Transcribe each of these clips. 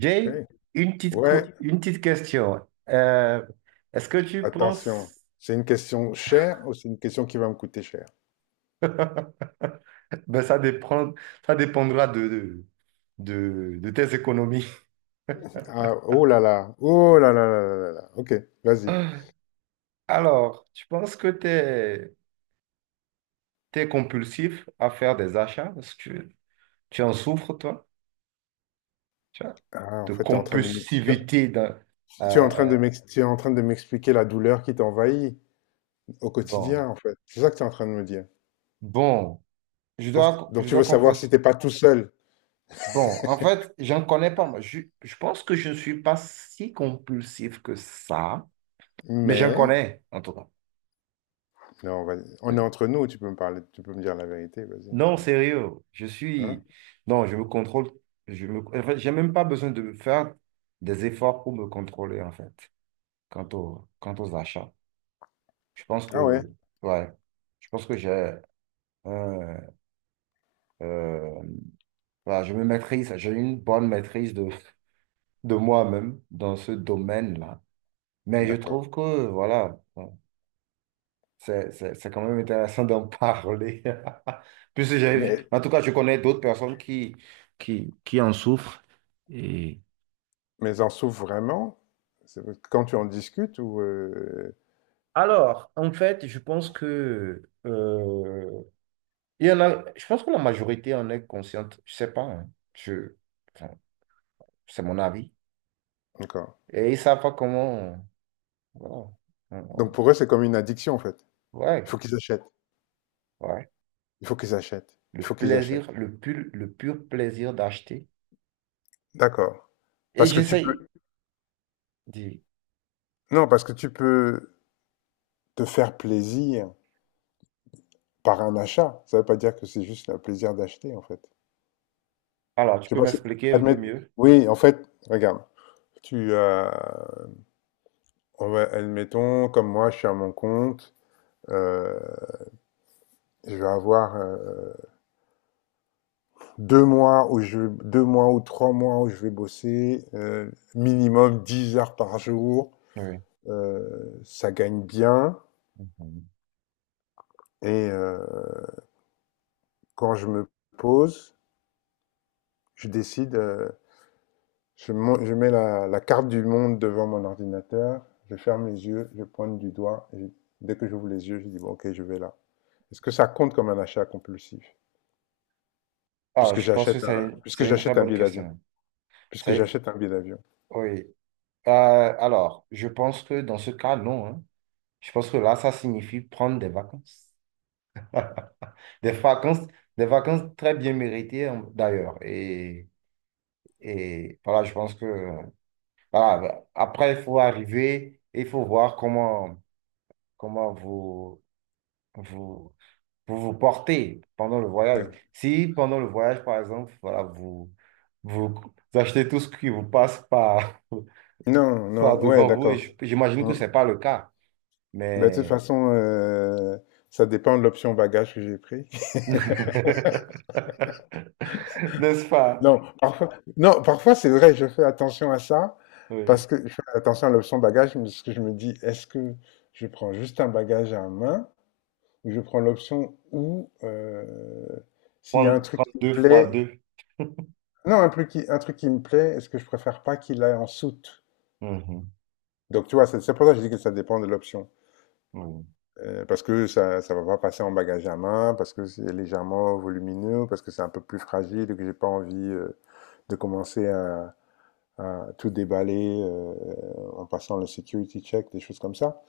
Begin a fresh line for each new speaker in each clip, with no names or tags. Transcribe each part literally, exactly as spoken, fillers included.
OK.
une petite,
Ouais,
co- une petite question. Euh, est-ce que tu penses...
attention. C'est une question chère ou c'est une question qui va me coûter cher?
Ben, ça dépend, ça dépendra de, de, de- de tes économies.
Ah, oh là là, oh là là là là là. Là. Ok, vas-y.
Alors, tu penses que tu es, compulsif à faire des achats? Est-ce que tu, tu en souffres, toi? Tu vois,
Ah, en
de
fait, tu es en train de m'ex- tu,
compulsivité dans-
tu es en train
euh, euh,
de m'ex- tu es en train de m'expliquer la douleur qui t'envahit au
bon,
quotidien, en fait. C'est ça que tu es en train de me dire.
bon, je
Pour-
dois,
Donc,
je
tu
dois
veux savoir si
confesser.
t'es pas tout seul.
Bon, en fait, j'en connais pas, moi. Je, je pense que je ne suis pas si compulsif que ça, mais j'en
Mais,
connais, en tout cas.
non, vas-y. On est entre nous, tu peux me parler, tu peux me dire la vérité, vas-y.
Non,
tu-
sérieux, je
Hein?
suis... Non, je me contrôle. Je me... En fait, j'ai même pas besoin de faire des efforts pour me contrôler, en fait, quant au... quant aux achats. Je pense que...
Ah ouais,
Ouais, je pense que j'ai... un, euh, voilà, je me maîtrise, j'ai une bonne maîtrise de, de moi-même dans ce domaine-là. Mais je
d'accord.
trouve que, voilà... bon, C'est c'est- c'est quand même intéressant d'en parler. Puisque j'ai vu.
Mais,
En tout cas, je connais d'autres personnes qui, qui, qui en souffrent. Et...
mais en souffre vraiment? C'est- Quand tu en discutes ou… euh,
Alors, en fait, je pense que euh, il y en a, je pense que la majorité en est consciente. Je sais pas, hein. Je, enfin, c'est mon avis.
D'accord.
Et ils savent pas comment. Voilà. On-
Donc
on-
pour eux, c'est comme une addiction en fait.
Ouais,
Il faut qu'ils achètent,
ouais.
il faut qu'ils achètent,
Le
il faut qu'ils
plaisir,
achètent.
le pur, le pur plaisir d'acheter.
D'accord.
Et
Parce que tu peux...
j'essaye. d'y-
Non, parce que tu peux te faire plaisir par un achat. Ça veut pas dire que c'est juste le plaisir d'acheter en fait.
Alors, tu
Je sais
peux
pas si...
m'expliquer un peu
Admettre...
mieux?
Oui, en fait, regarde. Tu, euh, on va- admettons, comme moi, je suis à mon compte. euh, je vais avoir euh, deux mois où je, deux mois ou trois mois où je vais bosser euh, minimum dix heures par jour.
Oui.
Euh, ça gagne bien.
Mhm.
Et euh, quand je me pose, je décide, euh, je, mon- je mets la, la carte du monde devant mon ordinateur, je ferme les yeux, je pointe du doigt, et dès que j'ouvre les yeux, je dis, bon, ok, je vais là. Est-ce que ça compte comme un achat compulsif?
Ah,
Puisque
je pense que
j'achète un,
c'est
puisque
c'est une très
j'achète un
bonne
billet d'avion.
question.
Puisque
C'est,
j'achète un billet d'avion.
oui. Euh, alors, je pense que dans ce cas, non, hein. Je pense que là, ça signifie prendre des vacances. Des vacances, des vacances très bien méritées, hein, d'ailleurs. Et, et voilà, je pense que euh, voilà, après, il faut arriver et il faut voir comment, comment vous, vous, vous vous portez pendant le voyage.
Ouais.
Si pendant le voyage, par exemple, voilà, vous, vous achetez tout ce qui vous passe par.
Non, non,
par
ouais,
devant vous et je-
d'accord.
j'imagine que ce
Hum.
n'est pas le cas,
Bah, de toute
mais
façon, euh, ça dépend de l'option bagage que j'ai pris.
n'est-ce pas?
Non, parfois, non, parfois c'est vrai, je fais attention à ça, parce
Oui.
que je fais attention à l'option bagage, parce que je me dis, est-ce que je prends juste un bagage à main, ou je prends l'option où, euh, s'il y a un
Prendre,
truc
prendre
qui me
deux fois
plaît,
deux.
non, un truc qui, un truc qui me plaît, est-ce que je préfère pas qu'il aille en soute?
Mhm.
Donc tu vois, c'est c'est pour ça que je dis que ça dépend de l'option.
Oui.
Euh, parce que ça ça va pas passer en bagage à main, parce que c'est légèrement volumineux, parce que c'est un peu plus fragile et que j'ai pas envie euh, de commencer à tout déballer euh, en passant le security check, des choses comme ça.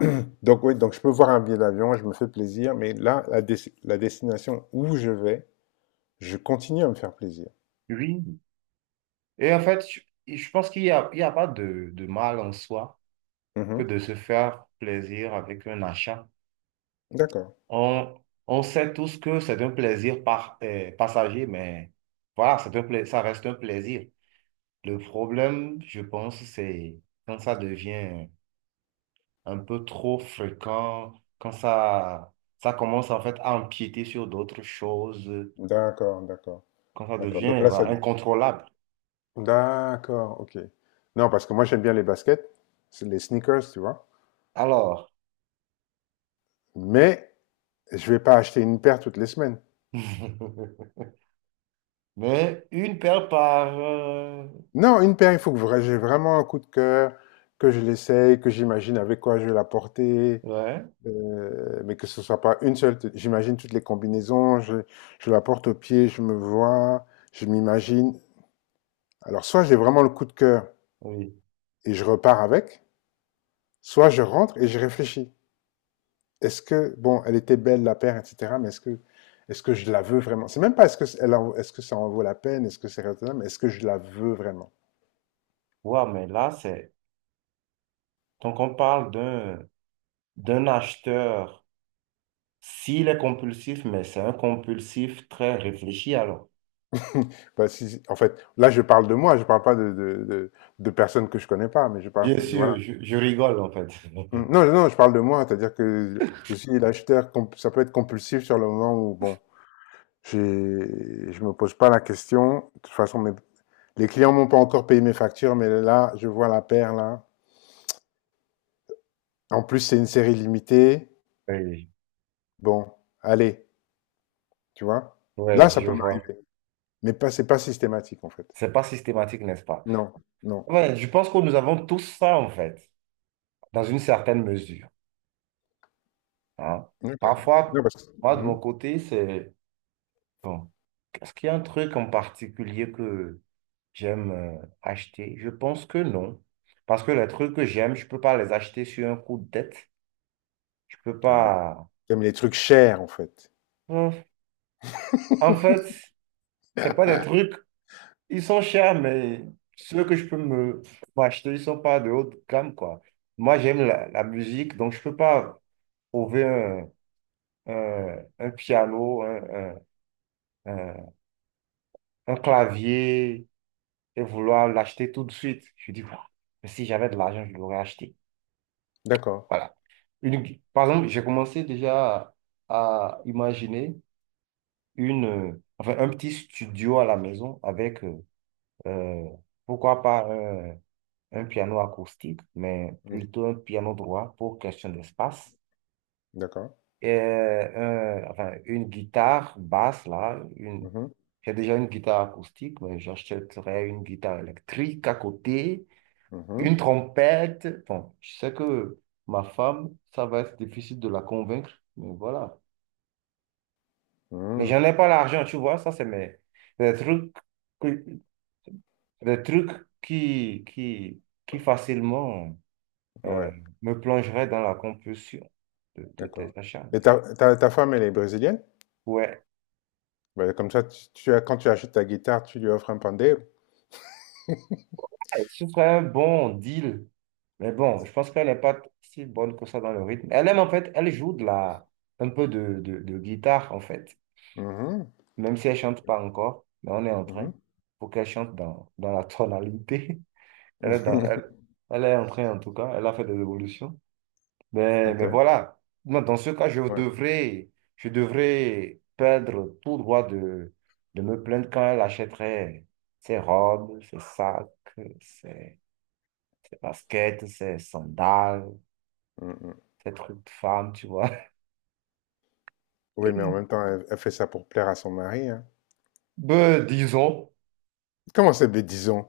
Donc oui, donc je peux voir un billet d'avion, je me fais plaisir, mais là, la, des- la destination où je vais, je continue à me faire plaisir.
Oui. Et en fait, je, je pense qu'il n'y a, il y a pas de, de mal en soi que
Mhm.
de se faire plaisir avec un achat.
D'accord,
On, on sait tous que c'est un plaisir par, euh, passager, mais voilà, c'est un pla- ça reste un plaisir. Le problème, je pense, c'est quand ça devient un peu trop fréquent, quand ça, ça commence en fait à empiéter sur d'autres choses,
d'accord, d'accord,
quand ça
d'accord. Donc
devient
là, ça…
voilà, incontrôlable.
D'accord, ok. Non, parce que moi, j'aime bien les baskets, c'est les sneakers, tu vois.
Alors,
Mais je vais pas acheter une paire toutes les semaines.
mais une paire par... euh,
Non, une paire, il faut que vra- j'ai vraiment un coup de cœur, que je l'essaye, que j'imagine avec quoi je vais la porter,
ouais,
Euh, mais que ce soit pas une seule. J'imagine toutes les combinaisons, je, je la porte au pied, je me vois, je m'imagine. Alors, soit j'ai vraiment le coup de cœur
oui.
et je repars avec, soit je rentre et je réfléchis. Est-ce que, bon, elle était belle, la paire, et cetera, mais est-ce que, est-ce que je la veux vraiment? C'est même pas est-ce que, elle en- est-ce que ça en vaut la peine, est-ce que c'est raisonnable, est-ce que je la veux vraiment?
Ouais, mais là, c'est... Donc, on parle d'un d'un acheteur, s'il est compulsif, mais c'est un compulsif très réfléchi, alors.
Bah, si- en fait, là, je parle de moi, je parle pas de, de, de, de personnes que je connais pas, mais je parle,
Bien
voilà.
sûr, je, je rigole, en fait.
Mm. Non, non, je parle de moi, c'est-à-dire que je suis l'acheteur, comp- ça peut être compulsif sur le moment où, bon, j'ai- je me pose pas la question. De toute façon, mes- les clients m'ont pas encore payé mes factures, mais là, je vois la paire, là. En plus, c'est une série limitée.
Oui,
Bon, allez, tu vois. Là,
ouais,
ça
je
peut
vois.
m'arriver, mais pas, c'est pas systématique, en fait.
C'est pas systématique, n'est-ce pas?
Non, non.
Ouais, je pense que nous avons tous ça, en fait, dans une certaine mesure, hein.
Ok.
Parfois,
Non, parce que,
moi, de mon
mhm.
côté, c'est... Bon, est-ce qu'il y a un truc en particulier que j'aime euh, acheter? Je pense que non. Parce que les trucs que j'aime, je peux pas les acheter sur un coup de tête. Je peux
Ah,
pas...
t'aimes les trucs chers, en fait.
Hum. En fait, c'est pas des trucs... Ils sont chers, mais ceux que je peux me m'acheter, ils sont pas de haute gamme, quoi. Moi, j'aime la, la musique, donc je peux pas trouver un, un piano, un, un- un- un clavier et vouloir l'acheter tout de suite. Je dis, ah, mais si j'avais de l'argent, je l'aurais acheté.
D'accord.
Voilà. Une, Par exemple, j'ai commencé déjà à, à imaginer une, euh, enfin, un petit studio à la maison avec, euh, euh, pourquoi pas, un, un piano acoustique, mais
Mm.
plutôt un piano droit pour question d'espace
D'accord.
et un- enfin, une guitare basse, là. Une...
Mhm.
J'ai déjà une guitare acoustique, mais j'achèterais une guitare électrique à côté,
Mhm.
une trompette. Bon, je sais que ma femme, ça va être difficile de la convaincre, mais voilà. Mais
Mhm.
j'en ai pas l'argent, tu vois, ça, c'est mes... des trucs, que- des trucs qui, qui, qui facilement euh,
Ouais.
me plongeraient dans la compulsion de, de tes
D'accord.
achats.
Et
mais
ta, ta- ta femme, elle est brésilienne?
Ouais,
Bah comme ça, tu, tu as- quand tu achètes ta guitare, tu lui offres un pandeiro.
ce serait un bon deal. Mais bon, je pense qu'elle n'est pas si bonne que ça dans le rythme. Elle aime en fait, elle joue de la, un peu de, de, de guitare en fait,
Mhm,
même si elle chante pas encore, mais on est en train
mhm.
pour qu'elle chante dans, dans la tonalité. Elle est dans, elle, elle est en train en tout cas, elle a fait des évolutions. Mais,
Ok,
mais voilà. Moi, dans ce cas, je
ouais.
devrais, je devrais perdre tout droit de, de me plaindre quand elle achèterait ses robes, ses sacs, ses, ses baskets, ses sandales.
Mhm.
Ces truc de femmes, tu vois.
Oui, mais en même temps, elle, elle fait ça pour plaire à son mari, hein.
Ben, disons,
Comment c'est bêtison?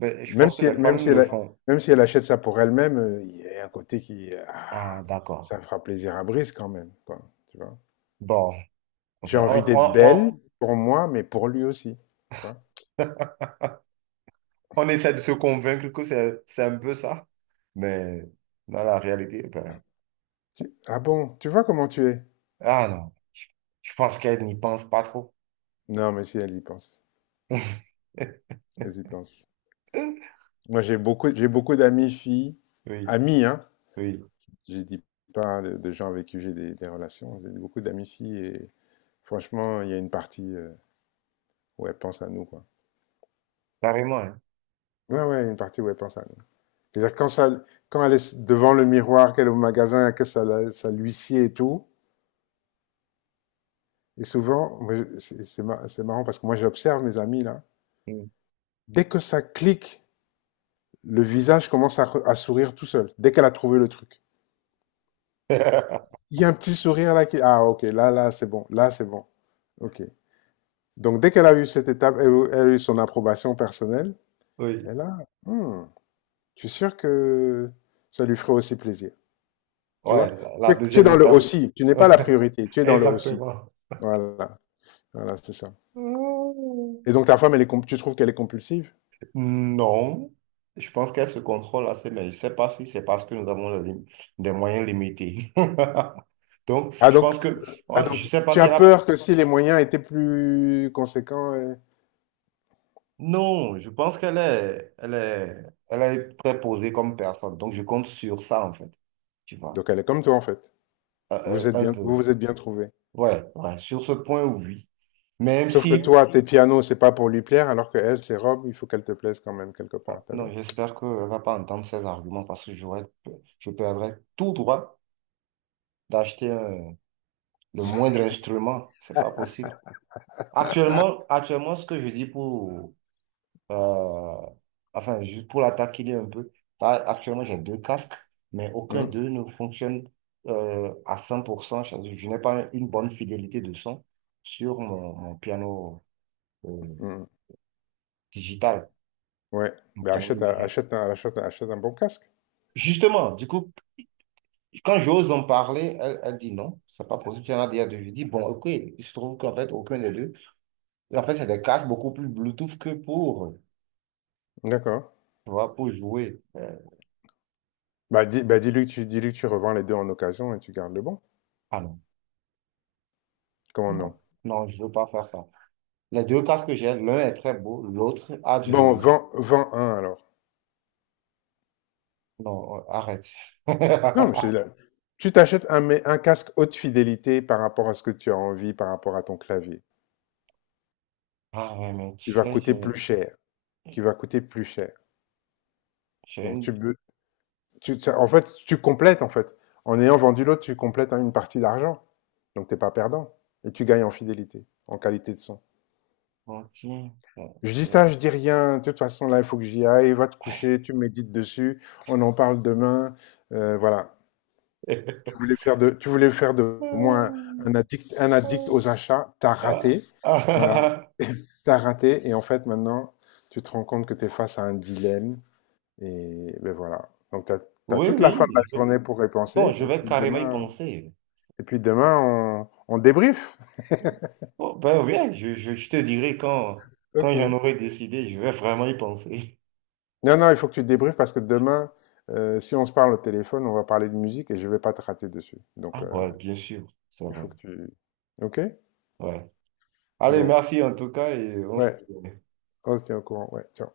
ben, je
Même
pense que
si,
les
même
femmes
si
le
elle,
font.
même si elle achète ça pour elle-même, euh, il y a un côté qui, ah,
Ah, d'accord.
ça fera plaisir à Brice quand même, quoi, tu vois.
Bon,
J'ai
enfin, on,
envie d'être
on,
belle
on,
pour moi, mais pour lui aussi, tu vois.
on essaie de se convaincre que c'est, c'est un peu ça, mais dans la réalité, ben,
Tu- ah bon, tu vois comment tu es?
ah non, je, je pense qu'elles n'y pensent pas trop.
Non, mais si, elle y pense. Elle y pense. Moi, j'ai beaucoup, j'ai beaucoup d'amis filles,
Oui,
amis, hein.
oui,
Je dis pas de, de gens avec qui j'ai des, des relations. J'ai beaucoup d'amis filles et franchement, il y a une partie euh, où elles pensent à nous, quoi.
carrément, hein.
Ouais, ouais, une partie où elles pensent à nous. C'est-à-dire quand ça, quand elle est devant le miroir, qu'elle est au magasin, que ça, la- ça l'huissier et tout. Et souvent, moi, je- c'est c'est mar- c'est marrant parce que moi, j'observe mes amis là.
Mm.
Dès que ça clique, le visage commence à, re- à sourire tout seul. Dès qu'elle a trouvé le truc, il y a un petit sourire là qui, ah, ok, là, là, c'est bon, là, c'est bon, ok. Donc, dès qu'elle a eu cette étape, elle, elle a eu son approbation personnelle.
Oui,
Elle a, hmm, je suis sûr que ça lui ferait aussi plaisir. Tu
ouais,
vois?
la,
Tu
la
es, tu es
deuxième
dans le
étape.
aussi. Tu n'es pas la priorité. Tu es dans le aussi.
Exactement.
Voilà. Voilà, c'est ça. Et donc, ta femme, elle est, comp- tu trouves qu'elle est compulsive?
Non, je pense qu'elle se contrôle assez, mais je ne sais pas si c'est parce que nous avons des lim- des moyens limités. Donc,
Ah
je
donc,
pense que,
ah
ouais, je
donc,
ne sais pas
tu
si
as
elle a...
peur que si les moyens étaient plus conséquents, euh,
Non, je pense qu'elle est, elle est, elle est très posée comme personne. Donc, je compte sur ça, en fait, tu vois.
donc elle est comme toi en fait.
Euh,
Vous
euh,
êtes
un
bien, vous
peu.
vous êtes bien trouvé.
Ouais, ouais, sur ce point, oui. Même
Sauf que
si,
toi, tes pianos, c'est pas pour lui plaire, alors que elle, ses robes, il faut qu'elle te plaise quand même quelque
bon,
part. T'as vu?
non, j'espère qu'elle ne va pas entendre ces arguments parce que j'aurais, je perdrais tout droit d'acheter un- le moindre instrument. C'est pas possible. Actuellement, actuellement, ce que je dis pour, euh, enfin, juste pour la taquiner un peu, là, actuellement, j'ai deux casques, mais aucun
Hum,
d'eux ne fonctionne euh, à cent pour cent. Je, je n'ai pas une bonne fidélité de son sur mon, mon piano euh,
hum.
digital,
Ouais.
mon
Ben
piano
achète, un-
numérique.
achète, un- achète, un- achète un bon casque.
Justement, du coup, quand j'ose en parler, elle, elle dit non, c'est pas possible. J'en ai déjà deux. Je dis, bon, ok, il se trouve qu'en fait, aucun des deux. Et en fait, c'est des casques beaucoup plus Bluetooth que pour,
D'accord.
tu vois, pour jouer. Euh,
Bah, dis, bah dis-lui que tu, dis-lui que tu revends les deux en occasion et tu gardes le bon.
ah non.
Comment
Non,
non?
non, je veux pas faire ça. Les deux casques que j'ai, l'un est très beau, l'autre a
Bon,
du...
vends, vends un alors.
Non, euh, arrête.
Non, mais c'est la- tu t'achètes un, mais un casque haute fidélité par rapport à ce que tu as envie, par rapport à ton clavier,
Ah ouais, mais tu
qui va
sais,
coûter
j'ai
plus cher, qui va coûter plus cher.
j'ai
Donc tu,
une
be- tu, ça- en fait, tu complètes, en fait. En ayant vendu l'autre, tu complètes hein, une partie d'argent. Donc, t'es pas perdant. Et tu gagnes en fidélité, en qualité de son.
lentille.
Je dis ça, je dis rien. De toute façon, là, il faut que j'y aille. Va te coucher, tu médites dessus. On en parle demain. Euh, voilà. Tu voulais faire de, tu voulais faire de moi un, un addict, un addict aux achats. T'as
Ah,
raté. Voilà.
ah,
T'as raté. Et en fait, maintenant, tu te rends compte que t'es face à un dilemme. Et ben voilà. Donc, t'as, t'as
Oui,
toute la fin de la
oui. je
journée
vais-
pour y
Non,
penser.
je
Et
vais
puis
carrément y
demain,
penser.
Et puis demain, on, on débrief.
Oh, ben oui, je, je, je te dirai quand, quand
Ok.
j'en aurai décidé, je vais vraiment y penser.
Non, non, il faut que tu débriefes parce que demain, euh, si on se parle au téléphone, on va parler de musique et je vais pas te rater dessus. Donc,
Ah
euh,
ouais, bien sûr, c'est
il faut
vrai.
que tu... Ok?
Ouais. Allez,
Bon.
merci en tout cas et on se
Ouais,
tient.
on se tient au courant. Ouais, ciao.